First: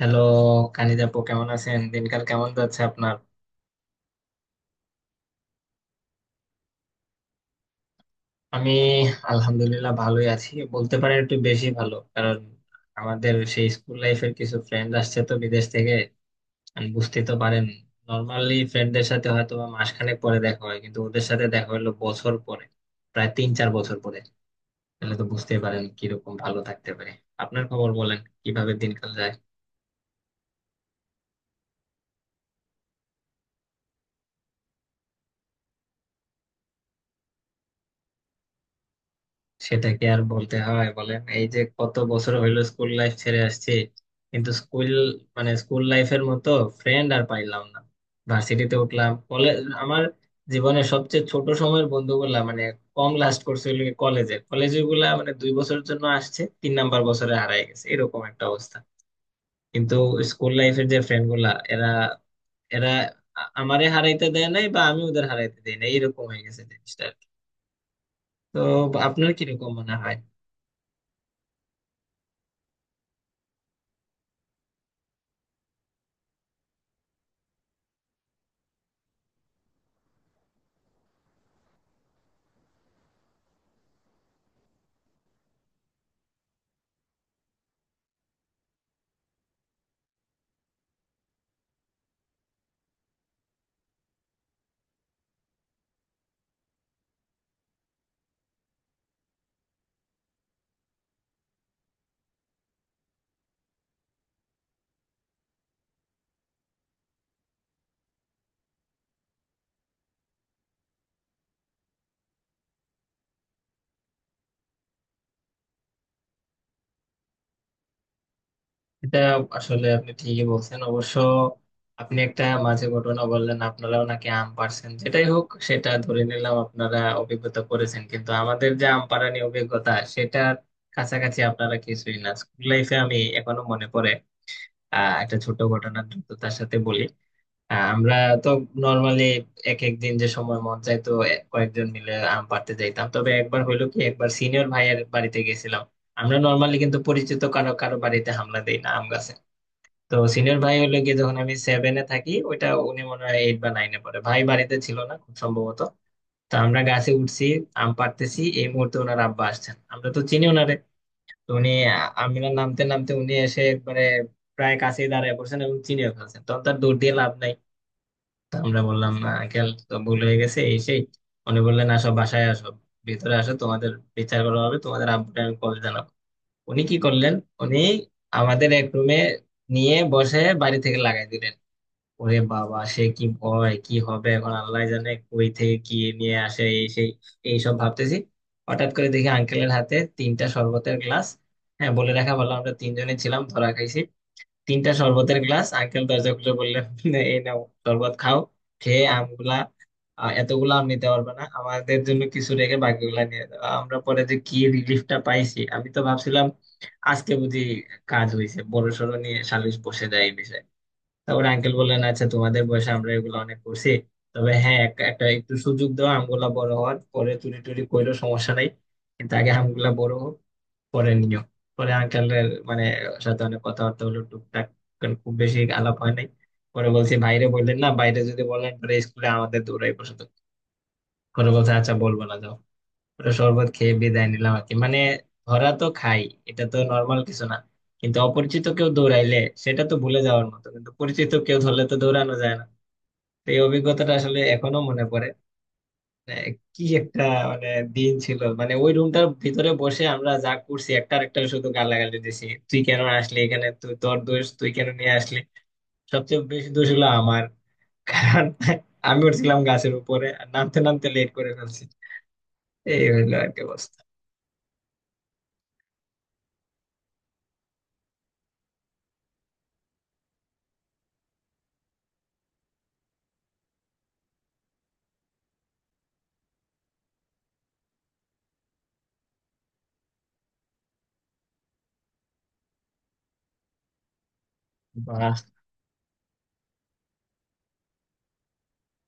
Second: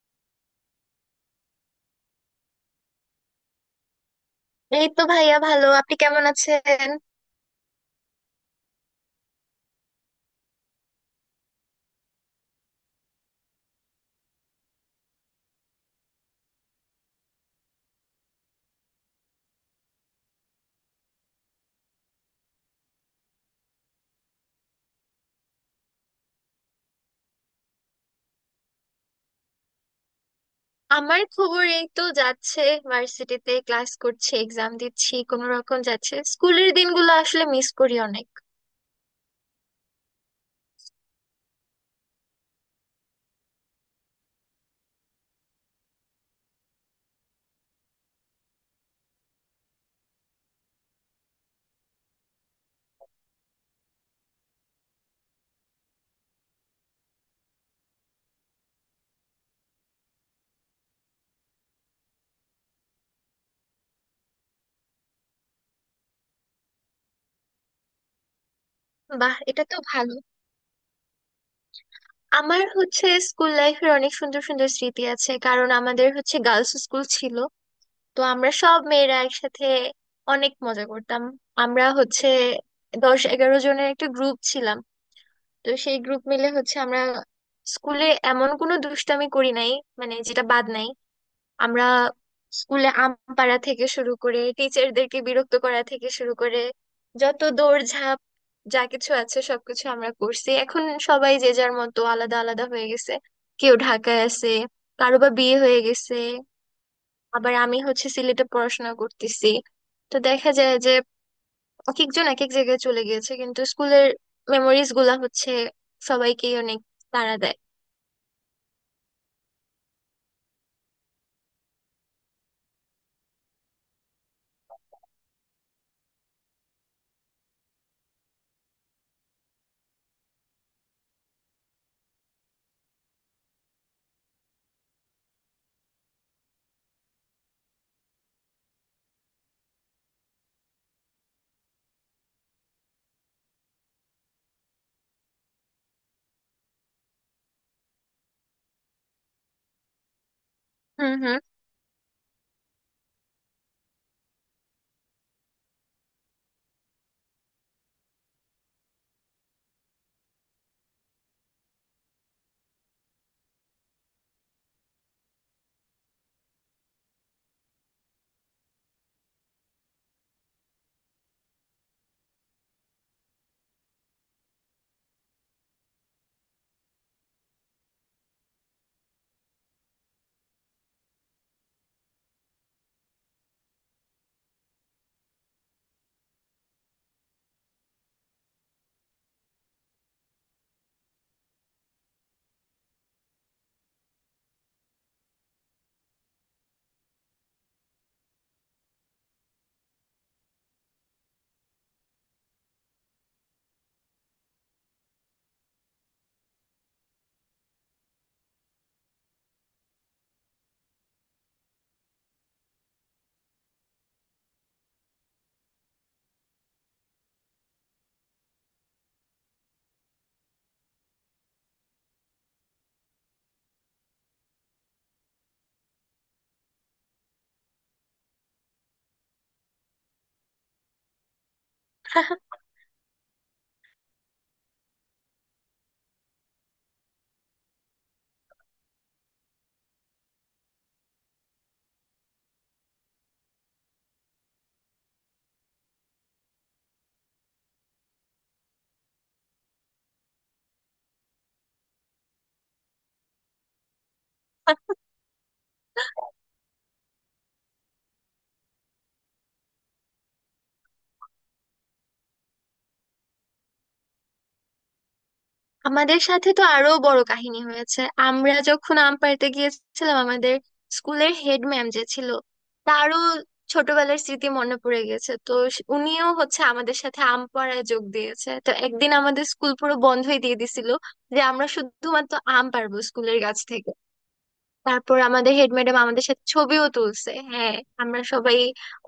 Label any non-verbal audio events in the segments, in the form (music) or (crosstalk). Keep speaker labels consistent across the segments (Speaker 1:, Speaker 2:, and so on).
Speaker 1: Hello কানিজাপু, কেমন আছেন? দিনকাল কেমন যাচ্ছে আপনার?
Speaker 2: এই তো ভাইয়া ভালো। আপনি কেমন আছেন?
Speaker 1: আমি আলহামদুলিল্লাহ ভালোই আছি, বলতে পারেন একটু বেশি ভালো, কারণ আমাদের সেই স্কুল লাইফের কিছু ফ্রেন্ড আসছে তো বিদেশ থেকে। আমি বুঝতে তো পারেন, নর্মালি ফ্রেন্ডদের সাথে হয়তো বা মাসখানেক পরে দেখা হয়, কিন্তু ওদের সাথে দেখা হলো বছর পরে, প্রায় 3 4 বছর পরে। তাহলে তো বুঝতেই পারেন কিরকম ভালো থাকতে পারে। আপনার খবর বলেন, কিভাবে দিনকাল যায়?
Speaker 2: আমার খবর এই তো যাচ্ছে। ভার্সিটিতে ক্লাস করছি, এক্সাম দিচ্ছি, কোনো রকম যাচ্ছে। স্কুলের দিনগুলো আসলে মিস করি অনেক।
Speaker 1: সেটা কি আর বলতে হয় বলেন, এই যে কত বছর হইলো স্কুল লাইফ ছেড়ে আসছি, কিন্তু স্কুল মানে স্কুল লাইফের মতো ফ্রেন্ড আর পাইলাম না। ভার্সিটিতে উঠলাম, কলেজ আমার জীবনের সবচেয়ে ছোট সময়ের বন্ধুগুলা, মানে কম লাস্ট করছে হলো কলেজে, কলেজে গুলা মানে 2 বছরের জন্য আসছে, তিন নাম্বার বছরে হারায় গেছে, এরকম একটা অবস্থা। কিন্তু স্কুল লাইফের যে ফ্রেন্ড গুলা, এরা এরা আ- আমারে হারাইতে দেয় নাই, বা আমি ওদের হারাইতে দেই না, এরকম হয়ে গেছে জিনিসটা আর কি। তো আপনার
Speaker 2: বাহ, এটা
Speaker 1: কিরকম
Speaker 2: তো
Speaker 1: মনে হয়?
Speaker 2: ভালো। আমার হচ্ছে স্কুল লাইফের অনেক সুন্দর সুন্দর স্মৃতি আছে, কারণ আমাদের হচ্ছে গার্লস স্কুল ছিল। তো আমরা সব মেয়েরা একসাথে অনেক মজা করতাম। আমরা হচ্ছে 10-11 জনের একটা গ্রুপ ছিলাম। তো সেই গ্রুপ মিলে হচ্ছে আমরা স্কুলে এমন কোনো দুষ্টামি করি নাই, মানে যেটা বাদ নাই। আমরা স্কুলে আম পাড়া থেকে শুরু করে টিচারদেরকে বিরক্ত করা থেকে শুরু করে, যত দৌড়ঝাঁপ, যা কিছু আছে সবকিছু আমরা করছি। এখন সবাই যে যার মতো আলাদা আলাদা হয়ে গেছে। কেউ ঢাকায় আছে, কারো বা বিয়ে হয়ে গেছে, আবার আমি হচ্ছে সিলেটে পড়াশোনা করতেছি। তো দেখা যায় যে এক একজন এক এক জায়গায় চলে গিয়েছে, কিন্তু স্কুলের মেমোরিজ গুলা হচ্ছে সবাইকেই অনেক তাড়া দেয়।
Speaker 1: এটা আসলে আপনি ঠিকই বলছেন অবশ্য। আপনি একটা মাঝে ঘটনা বললেন, আপনারাও নাকি আম পাড়ছেন। যেটাই হোক, সেটা ধরে নিলাম আপনারা অভিজ্ঞতা করেছেন, কিন্তু আমাদের যে আম পাড়া নিয়ে অভিজ্ঞতা, সেটার কাছাকাছি আপনারা কিছুই না। স্কুল লাইফে আমি এখনো মনে পড়ে, একটা ছোট ঘটনা দ্রুততার সাথে বলি। আমরা তো নর্মালি এক এক দিন যে সময় মন চাই তো কয়েকজন মিলে আম পাড়তে যাইতাম। তবে একবার হইলো কি, একবার সিনিয়র ভাইয়ের বাড়িতে গেছিলাম। আমরা নর্মালি কিন্তু পরিচিত কারো কারো বাড়িতে হামলা দেই না। তো সিনিয়র ভাই হলো
Speaker 2: হুম,
Speaker 1: গিয়ে, যখন
Speaker 2: হুম।
Speaker 1: আমি সেভেনে থাকি ওইটা, উনি মনে হয় এইট বা নাইনে পড়ে। ভাই বাড়িতে ছিল না খুব সম্ভবত। তো আমরা গাছে উঠছি, আম পাড়তেছি, এই মুহূর্তে ওনার আব্বা আসছেন। আমরা তো চিনি ওনারে। তো উনি, আমরা নামতে নামতে উনি এসে একবারে প্রায় কাছেই দাঁড়ায় পড়ছেন এবং চিনিয়ে ফেলছেন, তখন তার দৌড় দিয়ে লাভ নাই। তো আমরা বললাম, আঙ্কেল তো ভুল হয়ে গেছে, এই সেই। উনি বললেন, আসো বাসায় আসো, ভিতরে আসো, তোমাদের বিচার করা হবে, তোমাদের আব্বুকে আমি কল জানাবো। উনি কি করলেন, উনি আমাদের এক রুমে নিয়ে বসে বাড়ি থেকে লাগাই দিলেন। ওরে বাবা, সে কি ভয়, কি হবে এখন, আল্লাহ জানে কই থেকে কি নিয়ে আসে, এই সেই, এইসব ভাবতেছি। হঠাৎ করে দেখি আঙ্কেলের হাতে 3টা শরবতের গ্লাস। হ্যাঁ, বলে রাখা ভালো আমরা 3 জনে ছিলাম ধরা খাইছি। 3টা শরবতের গ্লাস, আঙ্কেল দরজা খুলে বললেন, এই নাও শরবত খাও, খেয়ে আমগুলা, এতগুলো আম নিতে পারবে না, আমাদের জন্য কিছু রেখে বাকিগুলা নিয়ে যাও। আমরা পরে যে কি রিলিফটা পাইছি, আমি তো ভাবছিলাম আজকে বুঝি কাজ হয়েছে, বড়সড় নিয়ে সালিশ বসে যায় এই বিষয়ে। তা ওর আঙ্কেল বললেন, আচ্ছা তোমাদের বয়সে আমরা এগুলো অনেক করছি, তবে হ্যাঁ, একটা একটু সুযোগ দাও, আমগুলা বড় হওয়ার পরে চুরি টুরি কইরো, সমস্যা নাই, কিন্তু আগে আমগুলা বড় হোক, পরে নিও। পরে আঙ্কেলের মানে সাথে অনেক কথাবার্তা হলো টুকটাক, কারণ খুব বেশি আলাপ হয় নাই। পরে বলছি বাইরে, বললেন না বাইরে যদি বলেন পরে স্কুলে আমাদের দৌড়াই বসে। পরে বলছে আচ্ছা বলবো না, যাও। পুরো শরবত খেয়ে বিদায় নিলাম আর কি, মানে ধরা তো খাই এটা তো নর্মাল কিছু না, কিন্তু অপরিচিত কেউ দৌড়াইলে সেটা তো ভুলে যাওয়ার মতো, কিন্তু পরিচিত কেউ ধরলে তো দৌড়ানো যায় না। তো এই অভিজ্ঞতাটা আসলে এখনো মনে পড়ে। আহ, কি একটা মানে দিন ছিল, মানে ওই রুমটার ভিতরে বসে আমরা যা করছি, একটা আরেকটা শুধু গালাগালি দিছি, তুই কেন আসলি এখানে, তুই তোর দোষ, তুই কেন নিয়ে আসলি। সবচেয়ে বেশি দোষ হলো আমার, কারণ আমি উঠছিলাম গাছের উপরে আর নামতে নামতে লেট করে ফেলছি। এই হইলো আর কি অবস্থা।
Speaker 2: আমাদের সাথে তো আরো বড় কাহিনী হয়েছে। আমরা যখন আম্পায়ারতে গিয়েছিলাম, আমাদের স্কুলের হেড ম্যাম যে ছিল, তারও ছোটবেলার স্মৃতি মনে পড়ে গেছে। তো উনিও হচ্ছে আমাদের সাথে আম্পায়ারে যোগ দিয়েছে। তো একদিন আমাদের স্কুল পুরো বন্ধই দিয়ে দিছিল, যে আমরা শুধুমাত্র আম পারবো স্কুলের গাছ থেকে। তারপর
Speaker 1: বাহ,
Speaker 2: আমাদের হেড ম্যাডাম আমাদের সাথে ছবিও তুলছে। হ্যাঁ, আমরা সবাই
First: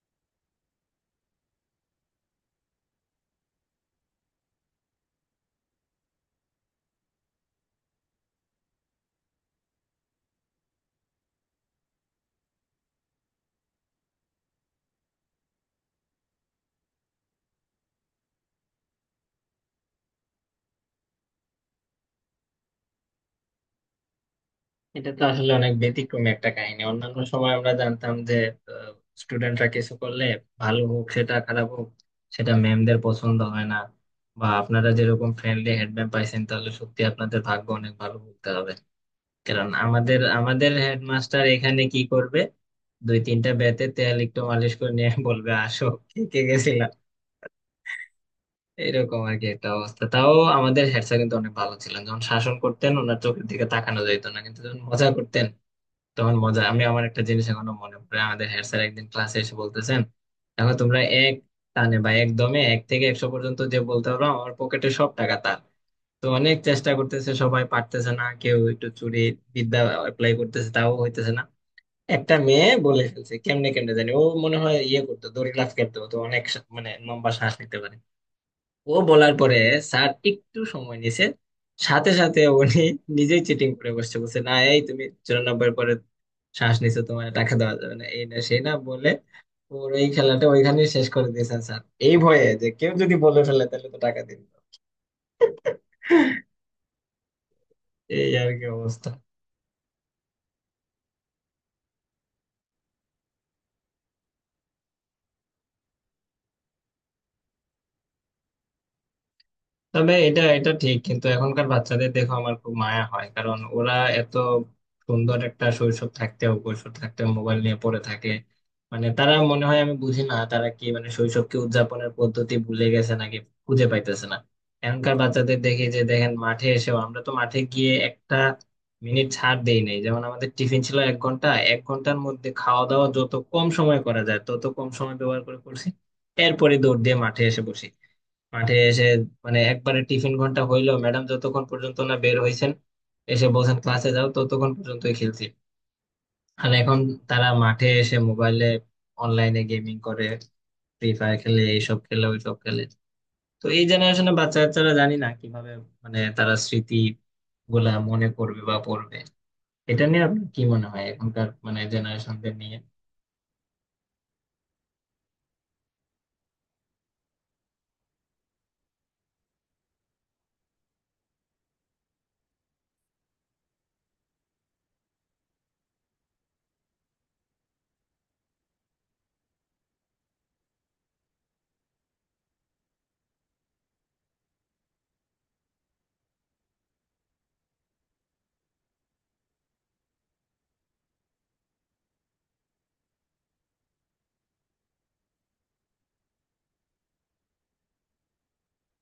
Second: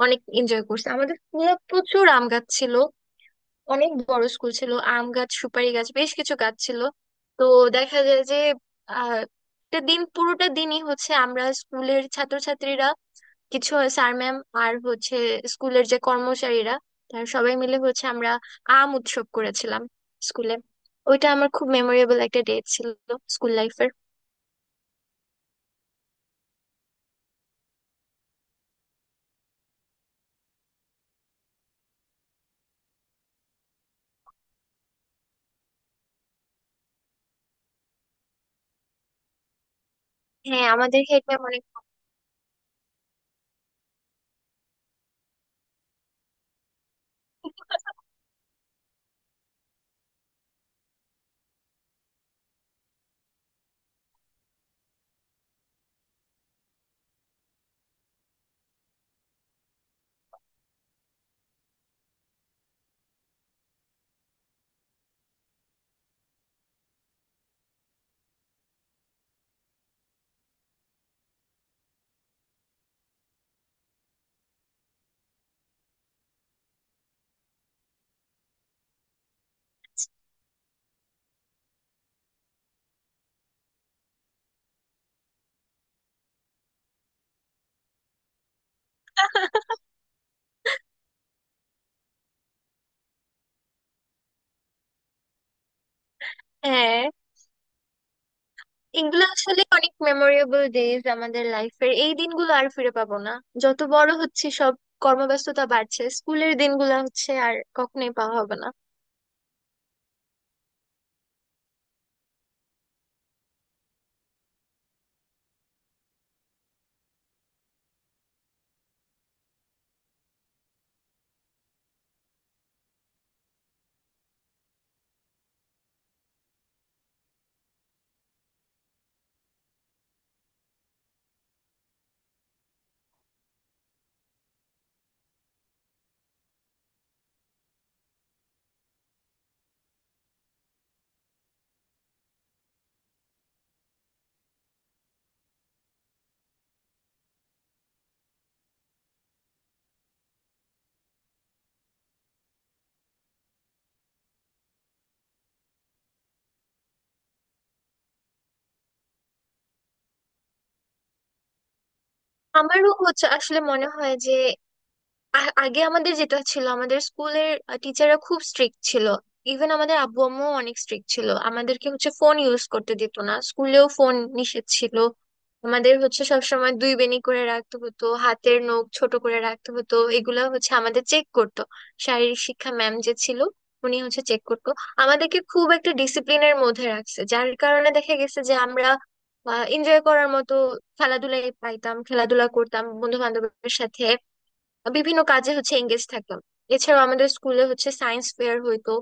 Speaker 2: অনেক এনজয় করছি। আমাদের স্কুলে প্রচুর আম গাছ ছিল, অনেক বড় স্কুল ছিল, আম গাছ সুপারি গাছ বেশ কিছু গাছ ছিল। তো দেখা যায় যে, আহ, একটা দিন পুরোটা দিনই হচ্ছে আমরা স্কুলের ছাত্রছাত্রীরা, কিছু স্যার ম্যাম, আর হচ্ছে স্কুলের যে কর্মচারীরা, তারা সবাই মিলে হচ্ছে আমরা আম উৎসব করেছিলাম স্কুলে। ওইটা আমার খুব মেমোরেবল একটা ডে ছিল স্কুল লাইফের।
Speaker 1: এটা তো আসলে অনেক ব্যতিক্রমী একটা কাহিনী। অন্যান্য সময় আমরা জানতাম যে স্টুডেন্টরা কিছু করলে, ভালো হোক সেটা খারাপ হোক, সেটা ম্যামদের পছন্দ হয় না। বা আপনারা যেরকম ফ্রেন্ডলি হেডম্যাম পাইছেন, তাহলে সত্যি আপনাদের ভাগ্য অনেক ভালো বলতে হবে। কারণ আমাদের
Speaker 2: হ্যাঁ,
Speaker 1: আমাদের
Speaker 2: আমাদের হেড
Speaker 1: হেডমাস্টার
Speaker 2: ম্যাম অনেক
Speaker 1: এখানে কি করবে, 2 3টা ব্যাতে তেল একটু মালিশ করে নিয়ে বলবে আসো, কে কে গেছিলাম, এরকম আর কি একটা অবস্থা। তাও আমাদের হেড স্যার কিন্তু অনেক ভালো ছিলেন, যখন শাসন করতেন ওনার চোখের দিকে তাকানো যেত না, কিন্তু যখন মজা করতেন তখন মজা। আমি আমার একটা জিনিস এখনো মনে পড়ে, আমাদের হেড স্যার একদিন ক্লাসে এসে বলতেছেন, দেখো তোমরা এক টানে বা একদমে 1 থেকে 100 পর্যন্ত যে বলতে পারো আমার পকেটে সব টাকা তার। তো অনেক চেষ্টা করতেছে সবাই, পারতেছে না, কেউ একটু চুরি বিদ্যা অ্যাপ্লাই করতেছে তাও হইতেছে না। একটা মেয়ে বলে ফেলছে কেমনে কেমনে জানি, ও মনে হয় ইয়ে করতো, দড়ি লাফ খেলতো, তো অনেক মানে লম্বা শ্বাস নিতে পারে। ও বলার পরে স্যার একটু সময় নিছে, সাথে সাথে উনি নিজেই চিটিং করে বসছে, বলছে না এই তুমি 94 পরে শ্বাস নিছো, তোমার টাকা দেওয়া যাবে না, এই না সেই না বলে
Speaker 2: (laughs)
Speaker 1: ওর এই খেলাটা ওইখানে শেষ করে দিয়েছেন স্যার। এই ভয়ে যে কেউ যদি বলে ফেলে তাহলে তো টাকা দিন।
Speaker 2: হ্যাঁ,
Speaker 1: এই আর কি অবস্থা।
Speaker 2: এগুলো আসলে অনেক মেমোরেবল ডেজ আমাদের লাইফের। এই দিনগুলো আর ফিরে পাবো না। যত বড় হচ্ছে সব কর্মব্যস্ততা বাড়ছে, স্কুলের দিনগুলো হচ্ছে আর কখনোই পাওয়া হবে না।
Speaker 1: তবে এটা এটা ঠিক, কিন্তু এখনকার বাচ্চাদের দেখো আমার খুব মায়া হয়, কারণ ওরা এত সুন্দর একটা শৈশব থাকতেও, কৈশোর থাকতেও মোবাইল নিয়ে পড়ে থাকে। মানে তারা মনে হয়, আমি বুঝি না তারা কি, মানে শৈশবকে উদযাপনের পদ্ধতি ভুলে গেছে নাকি খুঁজে পাইতেছে না। এখনকার বাচ্চাদের দেখি যে, দেখেন মাঠে এসেও, আমরা তো মাঠে গিয়ে একটা মিনিট ছাড় দেই নাই। যেমন আমাদের টিফিন ছিল 1 ঘন্টা, 1 ঘন্টার মধ্যে খাওয়া দাওয়া যত কম সময় করা যায় তত কম সময় ব্যবহার করে করছি। এরপরে দৌড় দিয়ে মাঠে এসে বসি, মাঠে এসে মানে একবারে টিফিন ঘন্টা হইলো, ম্যাডাম যতক্ষণ পর্যন্ত না বের হইছেন এসে বলছেন ক্লাসে যাও, ততক্ষণ পর্যন্তই খেলছি। আর এখন তারা মাঠে এসে মোবাইলে অনলাইনে গেমিং করে, ফ্রি ফায়ার খেলে, এইসব খেলে ওইসব খেলে। তো এই জেনারেশনে বাচ্চা কাচ্চারা জানি না কিভাবে, মানে তারা স্মৃতি গুলা মনে করবে বা পড়বে। এটা নিয়ে আপনার কি মনে হয় এখনকার মানে জেনারেশনদের নিয়ে?
Speaker 2: আমারও হচ্ছে আসলে মনে হয় যে আগে আমাদের যেটা ছিল, আমাদের স্কুলের টিচাররা খুব স্ট্রিক্ট ছিল। ইভেন আমাদের আব্বু আম্মুও অনেক স্ট্রিক্ট ছিল, আমাদেরকে হচ্ছে ফোন ইউজ করতে দিত না, স্কুলেও ফোন নিষেধ ছিল। আমাদের হচ্ছে সবসময় দুই বেনি করে রাখতে হতো, হাতের নখ ছোট করে রাখতে হতো, এগুলা হচ্ছে আমাদের চেক করতো। শারীরিক শিক্ষা ম্যাম যে ছিল, উনি হচ্ছে চেক করতো। আমাদেরকে খুব একটা ডিসিপ্লিনের মধ্যে রাখছে, যার কারণে দেখা গেছে যে আমরা এনজয় করার মতো খেলাধুলাই পাইতাম, খেলাধুলা করতাম বন্ধু বান্ধবের সাথে, বিভিন্ন কাজে হচ্ছে এঙ্গেজ থাকতাম। এছাড়াও আমাদের স্কুলে হচ্ছে সায়েন্স ফেয়ার হইতো।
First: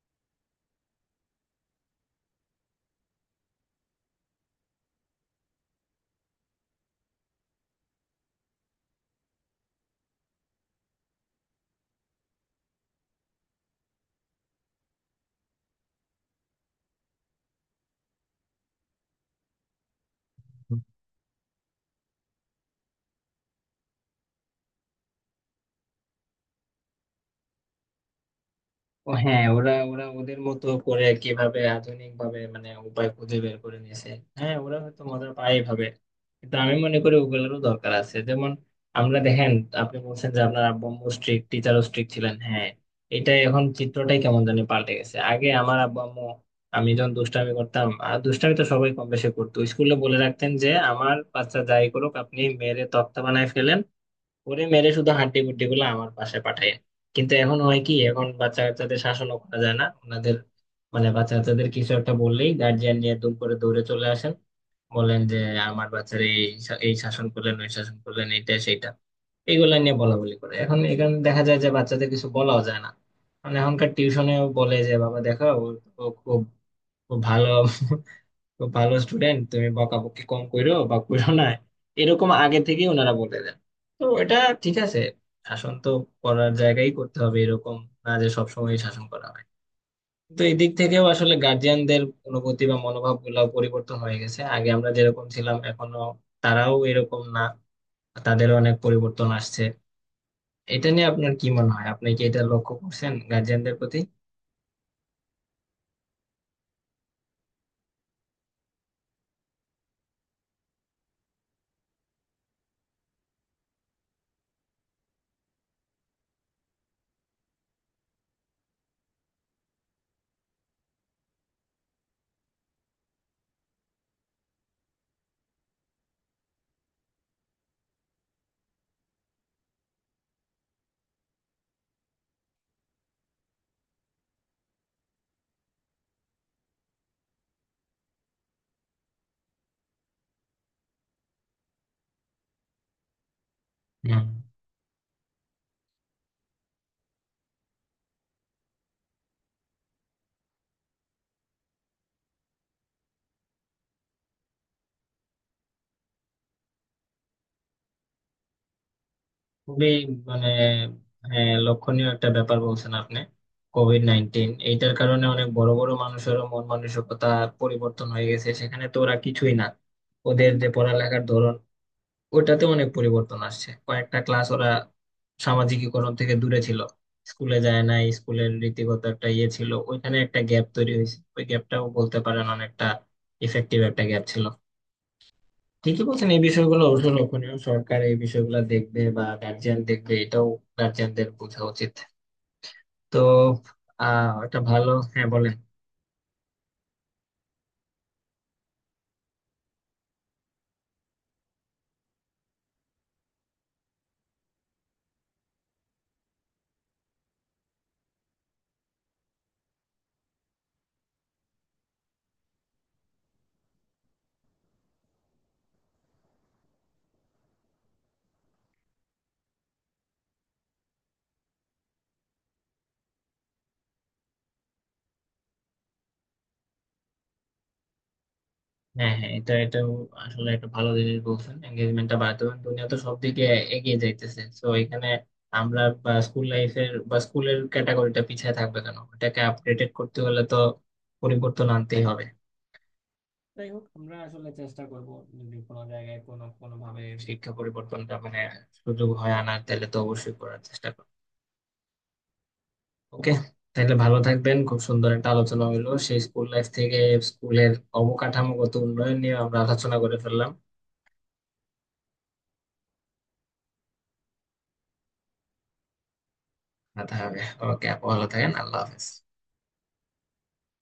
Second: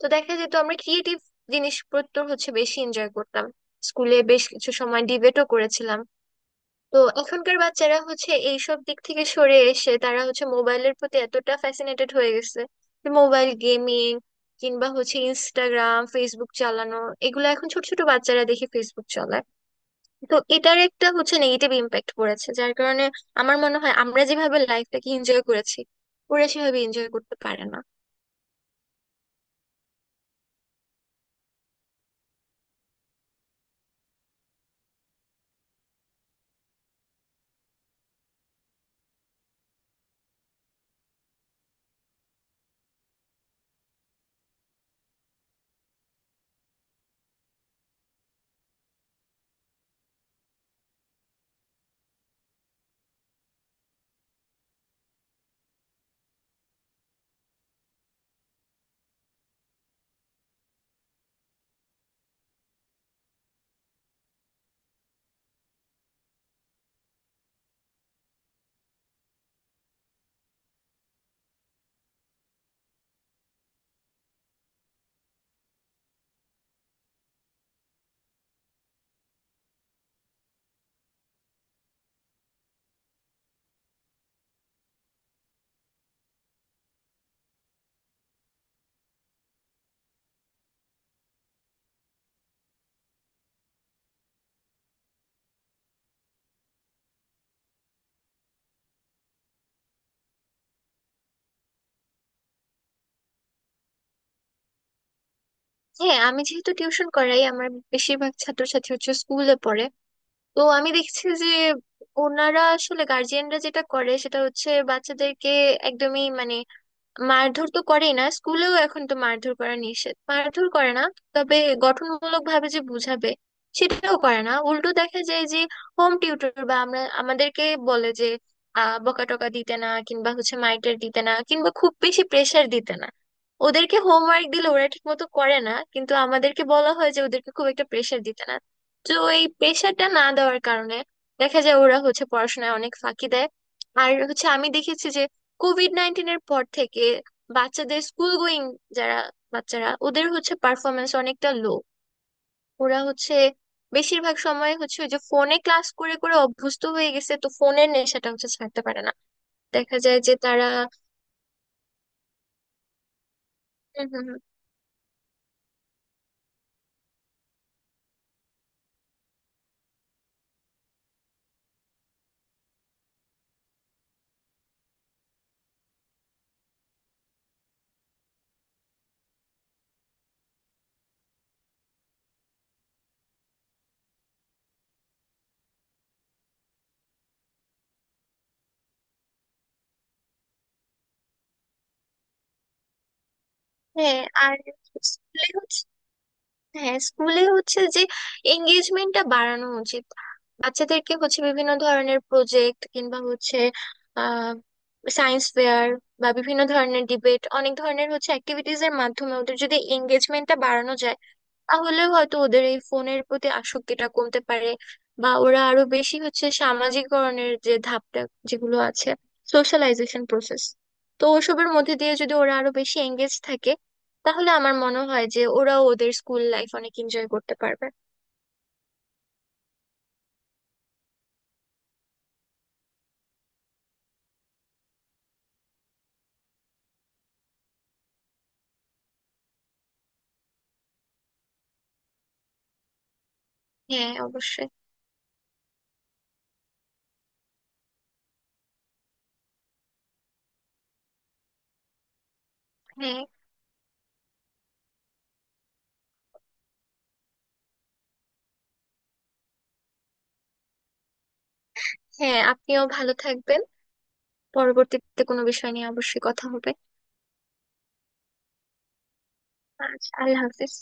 Speaker 2: তো দেখা যেত আমরা ক্রিয়েটিভ জিনিসপত্র হচ্ছে বেশি এনজয় করতাম। স্কুলে বেশ কিছু সময় ডিবেটও করেছিলাম। তো এখনকার বাচ্চারা হচ্ছে এইসব দিক থেকে সরে এসে তারা হচ্ছে মোবাইলের প্রতি এতটা ফ্যাসিনেটেড হয়ে গেছে যে মোবাইল গেমিং কিংবা হচ্ছে ইনস্টাগ্রাম ফেসবুক চালানো, এগুলো এখন ছোট ছোট বাচ্চারা দেখে ফেসবুক চালায়। তো এটার একটা হচ্ছে নেগেটিভ ইম্প্যাক্ট পড়েছে, যার কারণে আমার মনে হয় আমরা যেভাবে লাইফটাকে এনজয় করেছি, ওরা সেভাবে এনজয় করতে পারে না।
Speaker 1: ও হ্যাঁ, ওরা ওরা ওদের মতো করে কিভাবে আধুনিক ভাবে মানে উপায় খুঁজে বের করে নিয়েছে। হ্যাঁ, ওরা হয়তো মজা পায় এভাবে, কিন্তু আমি মনে করি ওগুলোরও দরকার আছে। যেমন আমরা দেখেন, আপনি বলছেন যে আপনার আব্বু আম্মু স্ট্রিক্ট, টিচারও স্ট্রিক্ট ছিলেন। হ্যাঁ, এটা এখন চিত্রটাই কেমন জানি পাল্টে গেছে। আগে আমার আব্বু আম্মু আমি যখন দুষ্টামি করতাম, আর দুষ্টামি তো সবাই কম বেশি করতো, স্কুলে বলে রাখতেন যে আমার বাচ্চা যাই করুক আপনি মেরে তক্তা বানায় ফেলেন, ওরে মেরে শুধু হাড্ডি গুড্ডি গুলো আমার পাশে পাঠায়। কিন্তু এখন হয় কি, এখন বাচ্চা কাচ্চাদের শাসনও করা যায় না, ওনাদের মানে বাচ্চা কাচ্চাদের কিছু একটা বললেই গার্জিয়ান নিয়ে দুম করে দৌড়ে চলে আসেন, বলেন যে আমার বাচ্চার এই এই শাসন করলেন, ওই শাসন করলেন, এইটা সেইটা এইগুলা নিয়ে বলা বলি করে। এখন এখানে দেখা যায় যে বাচ্চাদের কিছু বলাও যায় না, মানে এখনকার টিউশনেও বলে যে, বাবা দেখো ও, ও খুব ও ভালো তো, ভালো স্টুডেন্ট, তুমি বকাবকি কম করো বা করো না, এরকম আগে থেকে ওনারা বলে দেন। তো এটা ঠিক আছে, শাসন তো করার জায়গায় করতে হবে, এরকম না যে সবসময় শাসন করা হয়। তো এই দিক থেকেও আসলে গার্জিয়ানদের অনুভূতি বা মনোভাব গুলাও পরিবর্তন হয়ে গেছে। আগে আমরা যেরকম ছিলাম, এখনো তারাও এরকম না, তাদের অনেক পরিবর্তন আসছে। এটা নিয়ে আপনার কি মনে হয়, আপনি কি এটা লক্ষ্য করছেন গার্জিয়ানদের প্রতি?
Speaker 2: হ্যাঁ, আমি যেহেতু টিউশন করাই, আমার বেশিরভাগ ছাত্রছাত্রী হচ্ছে স্কুলে পড়ে। তো আমি দেখছি যে ওনারা আসলে গার্জিয়ানরা যেটা করে সেটা হচ্ছে বাচ্চাদেরকে একদমই মানে মারধর তো করেই না, স্কুলেও এখন তো মারধর করা নিষেধ, মারধর করে না। তবে গঠনমূলক ভাবে যে বুঝাবে, সেটাও করে না। উল্টো দেখা যায় যে হোম টিউটর বা আমরা, আমাদেরকে বলে যে আহ, বকাটকা দিতে না, কিংবা হচ্ছে মাইটার দিতে না, কিংবা খুব বেশি প্রেশার দিতে না। ওদেরকে হোমওয়ার্ক দিলে ওরা ঠিক মতো করে না, কিন্তু আমাদেরকে বলা হয় যে ওদেরকে খুব একটা প্রেশার দিতে না। তো এই প্রেশারটা না দেওয়ার কারণে দেখা যায় ওরা হচ্ছে পড়াশোনায় অনেক ফাঁকি দেয়। আর
Speaker 1: হুম।
Speaker 2: হচ্ছে আমি দেখেছি যে কোভিড-19-এর পর থেকে বাচ্চাদের স্কুল গোয়িং যারা বাচ্চারা, ওদের হচ্ছে পারফরমেন্স অনেকটা লো। ওরা হচ্ছে বেশিরভাগ সময় হচ্ছে ওই যে ফোনে ক্লাস করে করে অভ্যস্ত হয়ে গেছে, তো ফোনের নেশাটা হচ্ছে ছাড়তে পারে না।
Speaker 1: খুবই,
Speaker 2: দেখা যায় যে
Speaker 1: মানে
Speaker 2: তারা
Speaker 1: হ্যাঁ, লক্ষণীয় একটা ব্যাপার বলছেন আপনি। Covid
Speaker 2: hmm, hmm, hmm.
Speaker 1: Nineteen এইটার কারণে অনেক বড় বড় মানুষেরও মন মানসিকতা পরিবর্তন হয়ে গেছে, সেখানে তো ওরা কিছুই না। ওদের যে পড়ালেখার ধরন, ওটাতে অনেক পরিবর্তন আসছে, কয়েকটা ক্লাস ওরা সামাজিকীকরণ থেকে দূরে ছিল। স্কুলে যায় না, স্কুলের রীতিগত একটা ইয়ে ছিল ওইখানে, একটা গ্যাপ তৈরি হয়েছে, ওই গ্যাপটাও বলতে পারেন অনেকটা ইফেক্টিভ একটা গ্যাপ ছিল। ঠিকই বলছেন, এই বিষয়গুলো অবশ্য লক্ষণীয়। সরকার এই বিষয়গুলো দেখবে বা গার্জিয়ান দেখবে, এটাও গার্জিয়ানদের বোঝা উচিত। তো
Speaker 2: হ্যাঁ। আর
Speaker 1: একটা ভালো, হ্যাঁ
Speaker 2: স্কুলে
Speaker 1: বলেন।
Speaker 2: হচ্ছে, হ্যাঁ, স্কুলে হচ্ছে যে এঙ্গেজমেন্টটা বাড়ানো উচিত। বাচ্চাদেরকে হচ্ছে বিভিন্ন ধরনের প্রজেক্ট, কিংবা হচ্ছে আহ, সায়েন্স ফেয়ার বা বিভিন্ন ধরনের ডিবেট, অনেক ধরনের হচ্ছে অ্যাক্টিভিটিজ এর মাধ্যমে ওদের যদি এঙ্গেজমেন্টটা বাড়ানো যায়, তাহলে হয়তো ওদের এই ফোনের প্রতি আসক্তিটা কমতে পারে। বা ওরা আরো বেশি হচ্ছে সামাজিককরণের যে ধাপটা, যেগুলো আছে, সোশ্যালাইজেশন প্রসেস, তো ওসবের মধ্যে দিয়ে যদি ওরা আরো বেশি এঙ্গেজ থাকে, তাহলে আমার মনে হয় যে ওরাও ওদের স্কুল লাইফ অনেক এনজয় করতে পারবে।
Speaker 1: হ্যাঁ হ্যাঁ, এটাও আসলে একটা ভালো জিনিস বলছেন, এঙ্গেজমেন্টটা বাড়াতে হবে। দুনিয়া তো সব দিকে এগিয়ে যাইতেছে, তো এখানে আমরা বা স্কুল লাইফের বা স্কুলের ক্যাটাগরিটা পিছিয়ে থাকবে কেন? এটাকে আপডেটেড করতে হলে তো পরিবর্তন আনতেই হবে। যাই হোক,
Speaker 2: হ্যাঁ,
Speaker 1: আমরা আসলে
Speaker 2: অবশ্যই।
Speaker 1: চেষ্টা করব, যদি কোনো জায়গায় কোনো কোনো ভাবে শিক্ষা পরিবর্তনটা মানে সুযোগ হয় আনার, তাহলে তো অবশ্যই করার চেষ্টা করব।
Speaker 2: হ্যাঁ,
Speaker 1: ওকে, তাহলে ভালো থাকবেন। খুব সুন্দর একটা আলোচনা হলো, সেই স্কুল লাইফ থেকে স্কুলের অবকাঠামোগত উন্নয়ন নিয়ে আমরা আলোচনা করে ফেললাম।
Speaker 2: হ্যাঁ, আপনিও ভালো থাকবেন। পরবর্তীতে কোনো বিষয় নিয়ে অবশ্যই কথা হবে।
Speaker 1: কথা হবে। ওকে আপু, ভালো থাকেন, আল্লাহ হাফেজ।
Speaker 2: আচ্ছা, আল্লাহ হাফিজ।